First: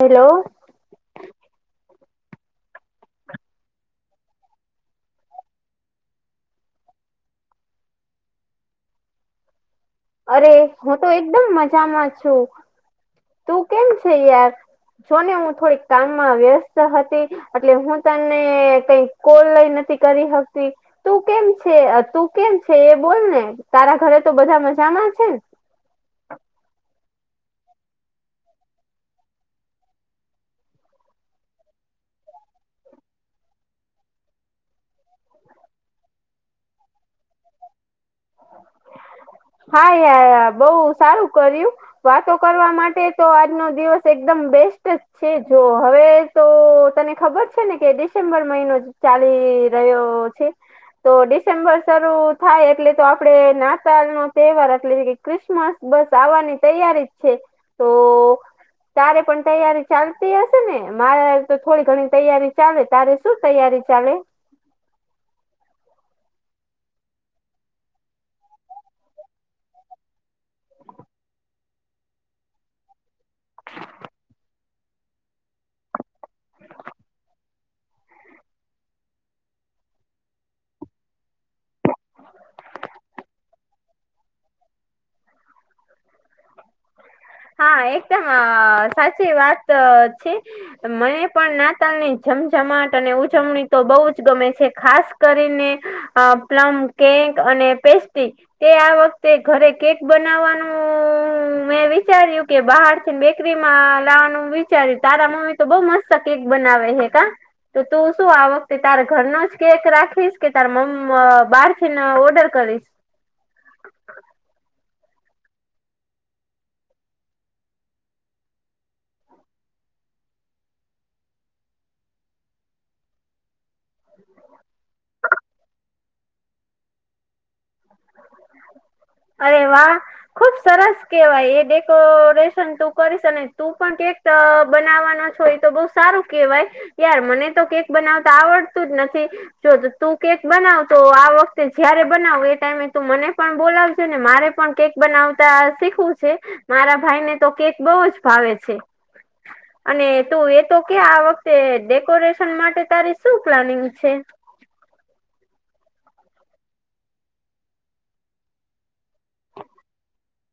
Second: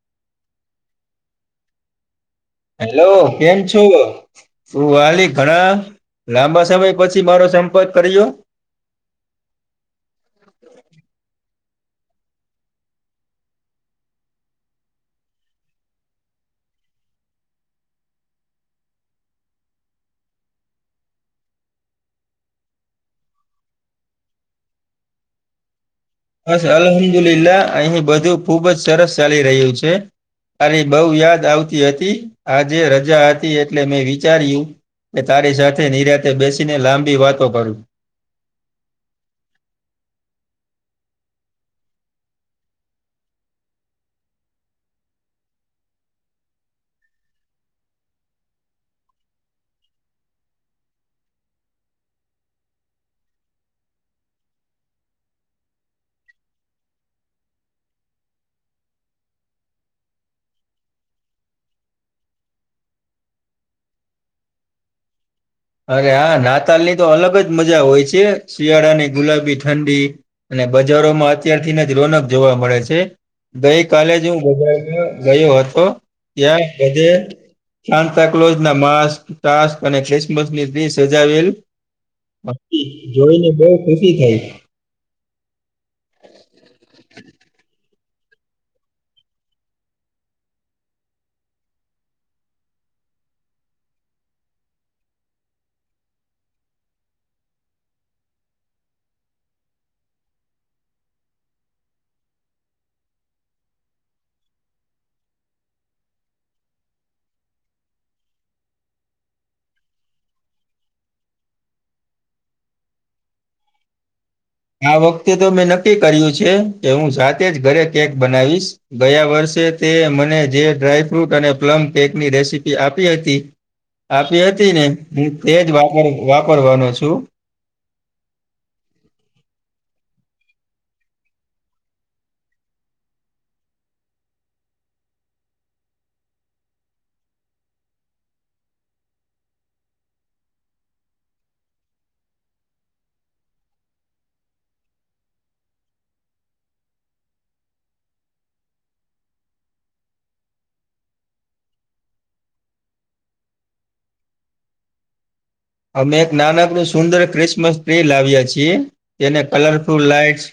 Hello hello કેમ છો વાલી ઘણા લાંબા સમય પછી મારો સંપર્ક કર્યો અરે હું તો એકદમ મજામાં છું. તું કેમ છે યાર જોને હું થોડીક કામમાં વ્યસ્ત હતી. એટલે હું તને કઈ કોલ લઈ નથી કરી શકતી. તું કેમ છે તું કેમ છે એ બોલને તારા ઘરે તો બધા મજામાં છે ને બસ અલ્મદુલ્લા અહીં બધું ખુબ જ સરસ ચાલી રહ્યું છે. તારી બહુ યાદ આવતી હતી આજે રજા હતી એ એટલે મેં વિચાર્યું કે તારી સાથે નિરાતે બેસીને લાંબી વાતો કરું હા ય બહુ સારું કર્યું વાતો કરવા માટે તો આજનો દિવસ એકદમ બેસ્ટ જ છે જો હવે તો તને ખબર છેને કે ડિસેમ્બર મહિનો ચાલી રહ્યો છે તો ડિસેમ્બર શરૂ થાય એટલે તો આપડે નાતાલ નો તહેવાર એટલે ક્રિસમસ બસ આવવાની તૈયારી જ છે. તો તારે પણ તૈયારી ચાલતી હશે ને મારે તો થોડી ઘણી તૈયારી ચાલે તારે શું તૈયારી ચાલે? અરે હા નાતાલ ની તો અલગ જ મજા હોય છે શિયાળાની ગુલાબી ઠંડી અને બજારોમાં અત્યારથીને જ રોનક જોવા મળે છે. ગઈ કાલે જ હું બજ ગયો હતો ત્યાં બધે સાતા કલોઝ ના માસ્ક ટાસ્ક અને બસની ભી સજાવેલ જોઈને બહુ ખુશી થઈ. હા એકદમ સાચી વાત છે. મને પણ નાતાલની જમઝમાટ અને ઉજવણી તો બહુ જ ગમે છે ખાસ કરીને અ પ્લમ, કેક અને પેસ્ટી તે આ વખતે ઘરે કેક બનાવાનું મે વિચ વિચાર્યું કે બહારથી ને બેકરીમાં લાવાનું વિચાર્યું તારા મમ્મી તો બહુ મસ્ત કેક બનાવે હે કા? તો તું શું આ વખતે તારા ઘરના જ કેક રાખીશ કે તારા મમ્મ બહારથી ને ઓર્ડર કરીશ? આ વખતે તો મેં નક્કી કર્યું છે કે હું જાતે જ ઘરે કેક બનાવીશ. ગયા વર્ષે તે મને જે ડ્રાયફ્રૂટ અને પ્લમકેક ની રેસીપી આપી હતી. આપી હતી ને હું તેજ વાપર વાપરવાનો છું. હ અરે વાહ! ખુબ સરસ કેવાય એ ડેકોરેશન તું કરીશ અને તું પણ કેક ત બનાવાનો છો ઈતો બહુ સારું કેહેવાય. યાર મને તો કેક બનાવતા આવડતું જ નથી. જો તો તું કેક બનાવ તો આ વખતે જયારે બનાવ એ ટાઈમે તો મને પણ બોલાવ જેને મારે પણ કેક બનાવતા શીખવું છે. મારા ભાઈને તો કેક બઉ જ ભાવે છે. અને તું એ તો કે આ વખતે ડેકોરેશન માટે તારી શું પ્લાનિંગ છે? અમે એક નાનકડું સુંદર ક્રિસમસ ટ્રી લાવ્યા છીએ. તેને કલરફુલ લાઈટસ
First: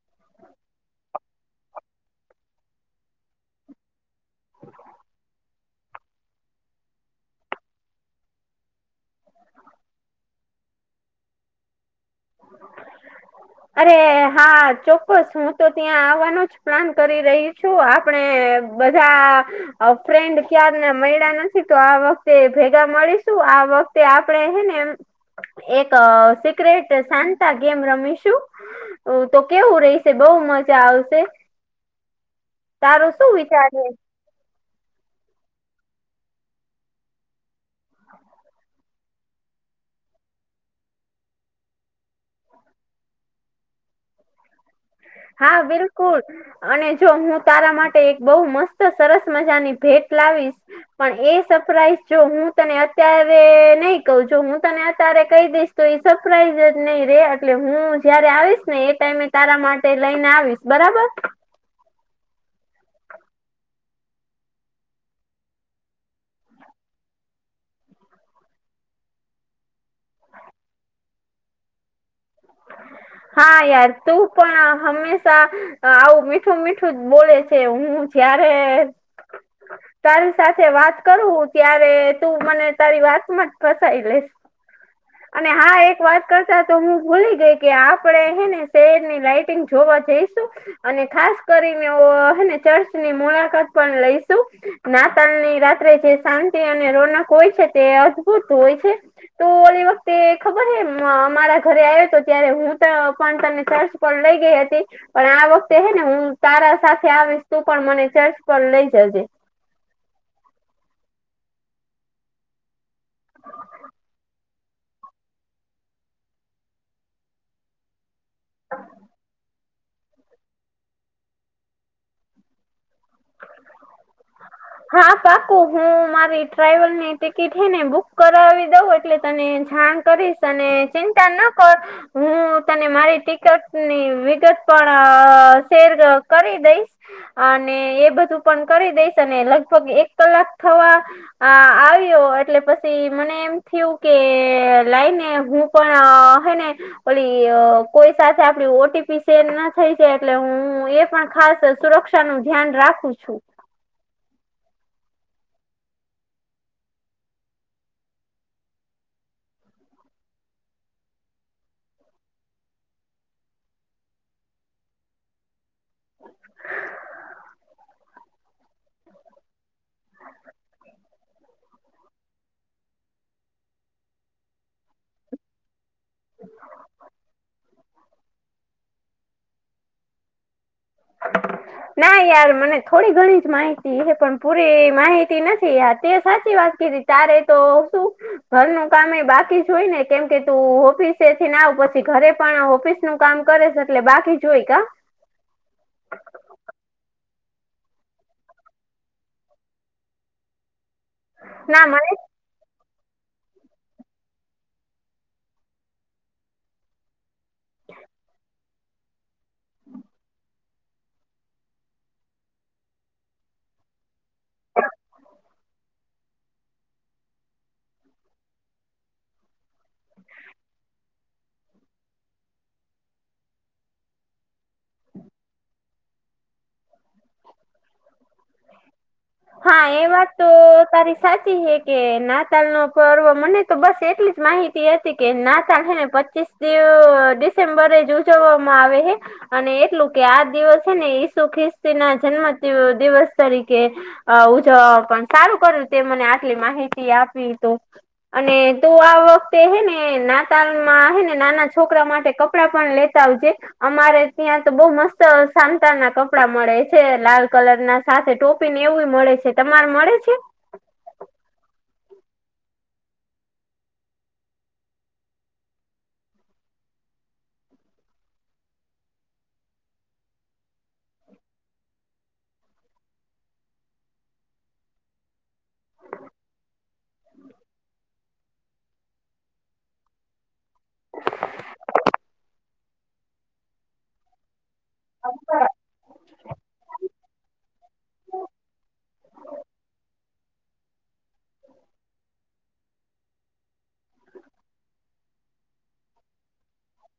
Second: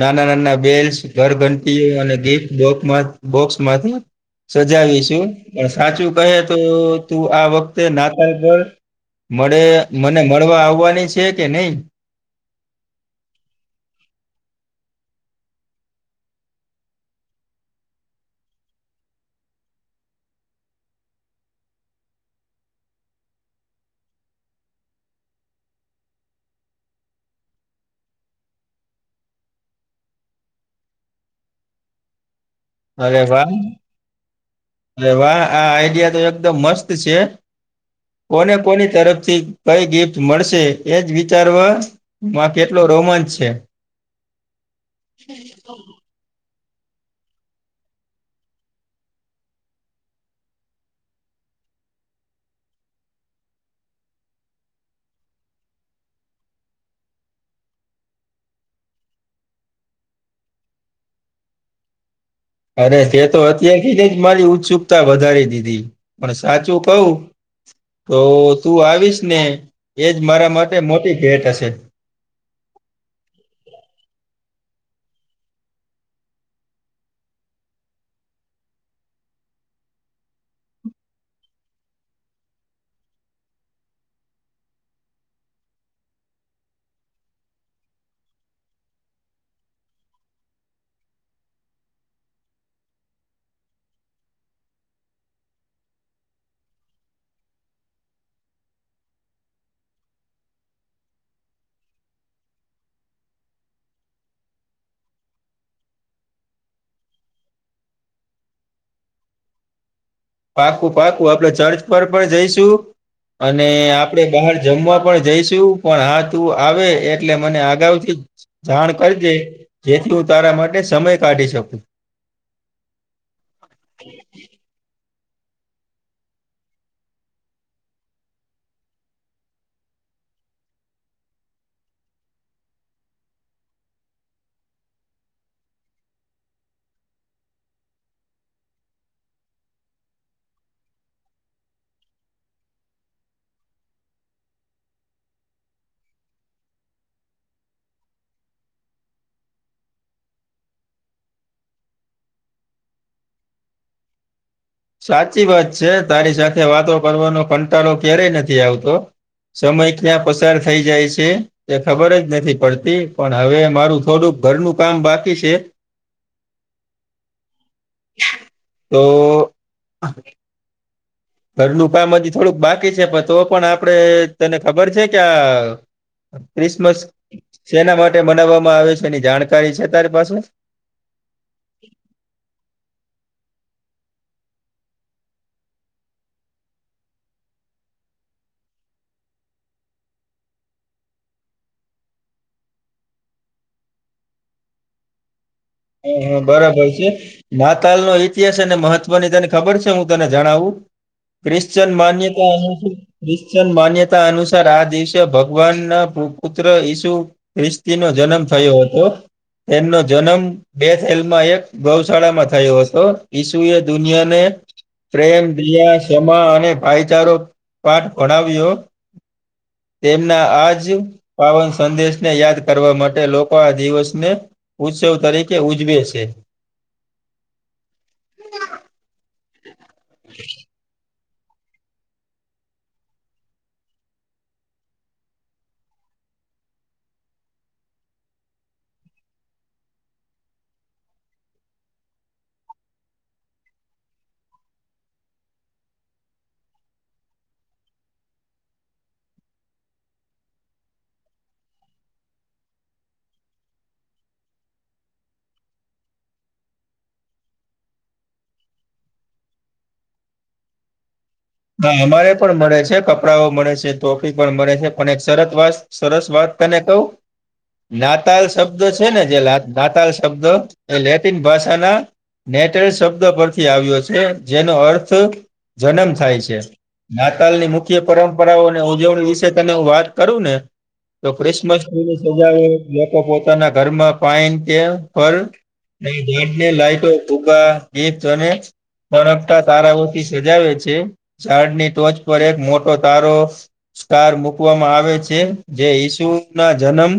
નાના નાના બેલ્સ, ઘરઘંટી અને દીપ બોકમાં બોક્સમાંથી સજાવીશું પણ સાચું કહે તો તું આ વખતે નાતાલ પર મળે મને મળવા આવવાની છે કે નહી? અરે હા ચોક્કસ હું તો ત્યાં આવવાનો જ પ્લાન કરી રહી છું આપણે બધાં અ ફ્રેન્ડ ક્યારના મળ્યા નથી તો આ વખતે ભેગા મળીશું આ વખ તે આપણેે હે ને એમ એક સિક્રેટ તે શાંતા ગેમ રમીશું. તો કેવું રહીશે બઉ મજા આવશે. તારો અરે શું વાહ! વિચાર છે અરે વાહ! આ આઈડિયા તો એકદમ મસ્ત છે. કોને કોની તરફથી કઈ ગિફ્ટ મળશે એજ વિચારવા માં કેટલો રોમાંચ છે. હા બિલકુલ. અને જો હું તારા માટે એક બહુ મસ્ત સરસ મજાની ભેટ લાવીશ. પણ એ સપ્રાઈઝ જો હું તને અત્યારે નહી કઉં જો હું તને અતારે કહી દઈશ તો ઈ સપ્રાઈઝ જ નહી રે એટલે હું જયારે આવીશને એ ટાઈમે તારા માટ ટે લઈને આવીશ બરાબર. અરે તે તો અત્યારથીને જ મારી ઉત્સુકતા વધારી દીધી. પણ સાચું કઉં તો તું આવીશને એજ મારા માટે મોટી ભેટ હશે. હા યાર તું પણ હંમેશા આવું મીઠું મીઠું જ બોલે છે હું જયારે તારી સાથે વાત કરું ત્યારે તું મને તારી વાતમાં જ ફસાઈ લેસ. અને હા એક વાત કરતા તો હું ભૂલી ગઈ કે આપણેે હેને શહેરની લાઈટિંગ જોવા જઈશું? અને ખાસ કરીને હેને ચર્ચની મુલાકાત પણ લઈસુ નાતાલની રાત્રે જે શાંતિ અને રોનક હોય છે તે અદભુત હોય છે. તું ઓલી વખ તે ખબર હે અમ અમારા ઘરે આયો તો ત્યારે હું ત પણ તને ચર્ચ પર લઈ ગઈ હતી. પણ આ વખતે હે ને હું તારા સાથે આવીશ તું પણ મને ચર્ચ પણ લઈ જજે પાકું પાકું આપડ ચર્ચ પર પણ જઈશું. અને આપડે બહાર જમવા પણ જઈશું પણ હા તું આવે એટલે મને અગાઉથી જ જાણ કરજે જેથી હું તારા માટે સમય કાઢી શકું હા પાકુ હું મારી ટ્રાવેલ ની ટિકિટ હ ને બુક કરાવી દઉં એટલે તને જાણ કરીશ અને ચિંતા ન કર હું તને મારી ટિકટની વિગત પણ શેર કરી દઈશ અને એ બધું પણ કરી દઈશ અને લગભગ એક કલાક થવા અ આવ્યો એટલે પછી મને એમ થયું કે લાઈને હું પણ હને પલી કોઈ સાથે આપડી ઓટીપી સેડ ના થઈ છે એટલે હું એ પણ ખાસ સુરક્ષ ા નું ધ્યાન રાખું છું. સાચી વાત છે તારી સાથે વાતો કરવાનો કંટાળો ક્યારેય નથી આવતો સમય ક્યાં પસાર થઈ જાય છે. એ ખબર જ નથી પડતી પણ હવે મારું થોડુંક ઘરનું કામ બાકી છે. તો ઘરનુંું પાામજી થોડુંક બાકી છે પણ તો પણ આપણે તને ખબર છે કે ક્રિસમસ શેના માટે મનાવવામાં આવે છે એની જાણકારી છે તારી પાસે [inaudible] ના યાર મને થોડી ઘણી જ માહિતી હ પણ પૂરી માહિતી નથી યાર તે સાચી વાત કીધી તારે તો શું ઘરનું કામ બાકી જો હોય ને કેમકે તું ઓફિસે થી ના આવ પછી ઘરે પણ ઓફિસ નું કામ કરે છે એટલે બાકી જોઈ કા હ હા બરાબર છે નાતાલ નો ઇતિહાસ અને મહત્વની તને ખબર છે હું તને જણાવું ના ક્રિશ્ચન મને માન્ય કનું છે ક્રિશ્ચન માન્યતા અનુસાર આ દિવસે ભગવાન ના પુત્ર ઈસુ ખ્રિસ્તી નો જન્મ થયો હતો. તેમનો જન્મ બે થલમાં એક ગૌશાળામાં થયો હતો ઈસુએ દુનિયાને પ્રેમ દિયા કમા અને ભાઈચારો પાઠ ભણાવ્યો તેમના આજ પાવન સંદેશને યાદ કરવા માટે લોકો આ દિવસને ઉત્સવ તરીકે ઉજવે છે. હા એ મ તારી સાચી હ કે નાતાલ નો પર્વ મને તો બસ એટલી જ માહિતી હતી કે નાતાલ હેને પચીસ ડિસેમ્બરે જ ઉજવવામાં આવે છે. અને એટલું કે આ દિવસ છે ને ઈસુ ખ્રિસ્તી ના જન્મ દિવસ તરીકે ઉજ પણ સારું કર્યું તે મને આટલી માહિતી આપી તો અને તું આ વખતે હેને નાતાલમાં હેને નાના છોકરા માટે કપડાં પણ લે ચ આવ છેે. અમારે ત્યાં તો બઉ મસ્ત સાંતા ના કપડા મળે છે લાલ કલર ના સાથે ટોપીને એવું મળે છે તમારે મળે છે. હા અમારે પણ મડે છે કપડાંઓ મળે છે ટોફી પણ મળે છે પણ એક સરસ વાસ સરસ વાત તને કહું. નાતાલ શબ્દો છે ને જે નાતાલ શબ્દો એ લેટિન ભાષાના નેટેલ શબ્દ પરથી આવ્યો છે જેનો અર્થ જન્મ થાય. છે નાતાલની મુખ્ય પરંપરાઓ અને ઉજવણી વિશે તને હું વાત કરું ને તો ક્રિસમસ ટ્રીની સજા એ લોકો પોતાના ઘરમાં પાાઈન કે [unintelligible] ઘેર ને લાઈટો ફુગ્ગા કે ચને ફરકતા તારાઓથી સજાવે છે, ઝાડની ટોચ પર એક મોટો તારો સ્ટાર મુકવામાં આવે છે જે ઈસુ ના જનમ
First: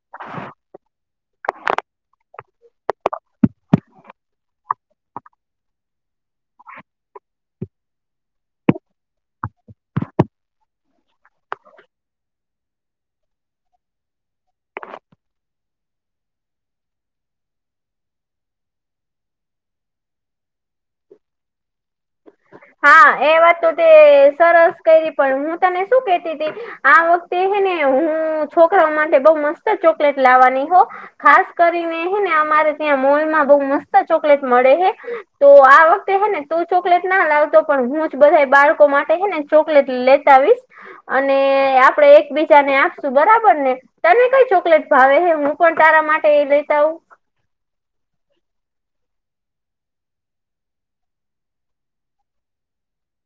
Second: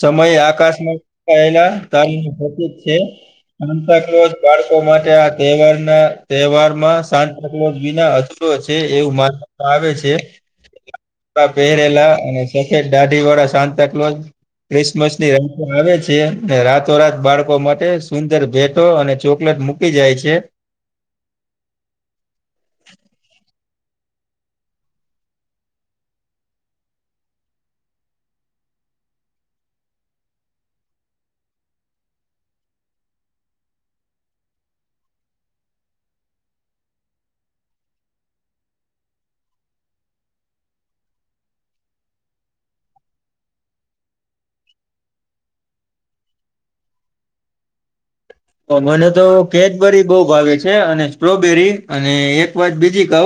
સમય આકાશમાં આયલા [unintelligible] છે. સાન્તા કોલ્ઝ બાળકો માટે આ તહેવાર ના તહેવારમાં સાન્તા ક્લૉઝ વિના અધુ રૂ છે, એવું માન આવે છે. કપડાં પહેરેલા અને સફેદ દાઢી વાળા સાન્તા ક્લૉઝ ક્રિસમસ ની રાતે આવે છે અને રાતોરાત બાળકો માટે સુંદર ભેટો અને ચોકલેટ મુક મુકી જાય છે. હા એ વાત તો તે સરસ કરી પણ હું તને શું કેતી હતી. આ વખતે હેને હું છોકરાઓ માટે બઉ મસ્ત ચોકલેટ લાવવાની હો. ખાસ કરીને હેને અમારે ત્યાં મોલમાં બઉ મસ્ત ચોકલેટ મળે હે. તો આ વખતે હે ને તું ચોકલેટ ના લાવ તો પણ હું જ બધા બાળકો માટે હેને ચોકલેટ લેતા આવીશ. અને આપડે એકબીજાને આપશું બરાબર ને. તને કઈ ચોકલેટ ભાવે હે હું પણ તારા માટે લેતા આવુ. મને તો કેડબરી બહુ ભાવે છે અને સ્ટ્રોબેરી અને એક વાત બીજી કઉ.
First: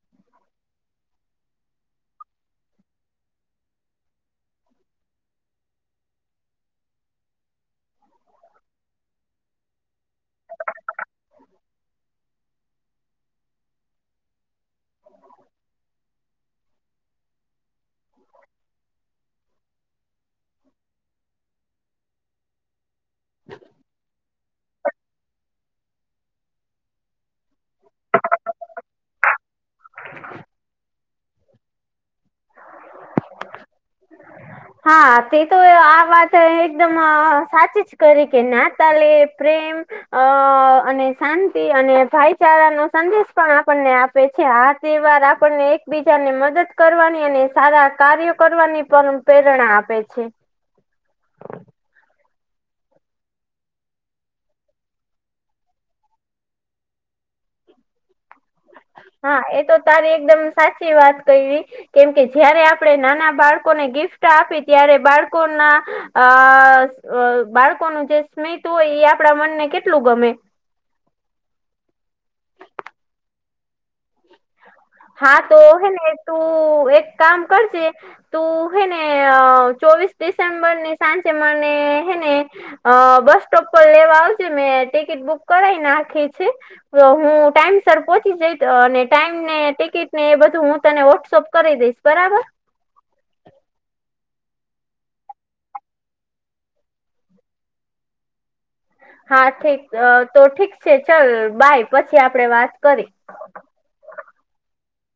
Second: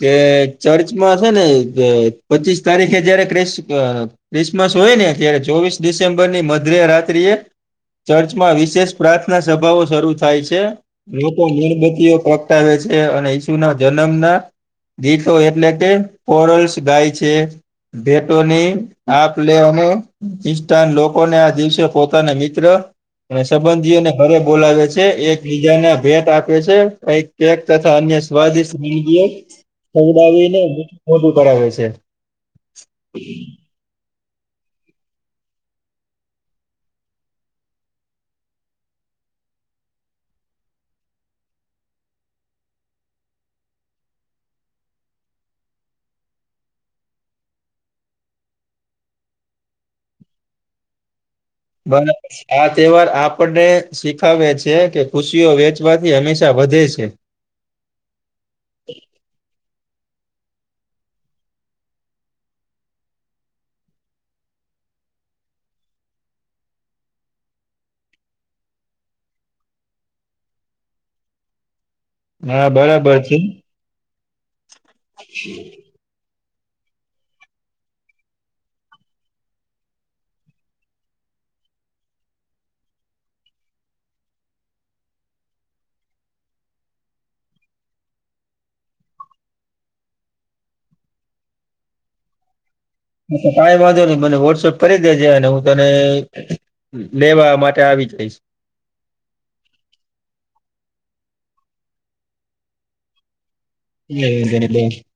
કે ચર્ચમાં છેને પચીસ તારીખે જયારે ક્રિસ્ ક્રિસમસ હોય ને અત્યારે ચોવીસ ડિસેમ્બર ની મધ્ય રાત્રી એ ચર્ચમાં વિશેષ પ્રાર્થના સભાઓ શરૂ થાય છે. લોકો મીણબત્તીઓ પ્રગટાવે છે અને ઈસુ ના જન્મના. દીઠો એટલે કે પોરલ્સ ગાય છે. ભેટોની આપ લેવામ ખ્રિસ્ટન લોકોને આ દિવસે પોતાના મિત્ર અને સંબંધીઓને. ઘરે બોલાવે છે એક બીજાને ભેટ આપે છે, કઇક કેક તથા અન્ય સ્વાદિષ્ટ વિનગી. સમદાવે ન મોટું કરાવે છે. હા તે તો આ વાત એકદમ એ સાચી જ કરી કે નાતાલે પ્રેમ. અ અને શાંતિ અને ભાઈચારા નો સંદેશ પણ આપણને આપ છે આ તેહેવાર આપણને એકબીજાને મદદ કરવાની અને સારા કાર્યો કરવાની પરં પ્રેરણા આપે છે. બંધ [inaudible] આ તહેવાર આપને શીખાવે છે કે ખુશીઓ વેચવાથી હંમેશા વધે છે. હા એ તો તારી એકદમ સાચી વાત કઈ. કેમકે જયારે આપણે નાના બાળકોને ગિફ્ટ આપી ત્યારે બાળકોના અ અ બાળકોનું જે સ્મિત હોય એ આપડા મનને કેટલું ગમે. હા બરાબર છે. હા તો હેને તું એક કામ કરજે. તું હે ને ચોવીસ ડિસેમ્બર ની સાંજે મને હેને અ બસ સ્ટોપ પર લેવા આવજે મેં ટિકિટ બુક કરાઈ નાખી છે. તો હું ટાઈમસર પહોંચી જઈશ અને. ટાઈમ ને ટિકિટ ને એ બધું હું તને વોટ્સઅપ કરી દઈશ બરાબર. કઈમ વાંધો નહી મને વોટ્સપ કરી દેજે અને હું તને. લેવા માટે આવી જઈશ. હા ઠીક અ તો ઠીક છે ચલ બાય પછી આપડે વાત કરી. એ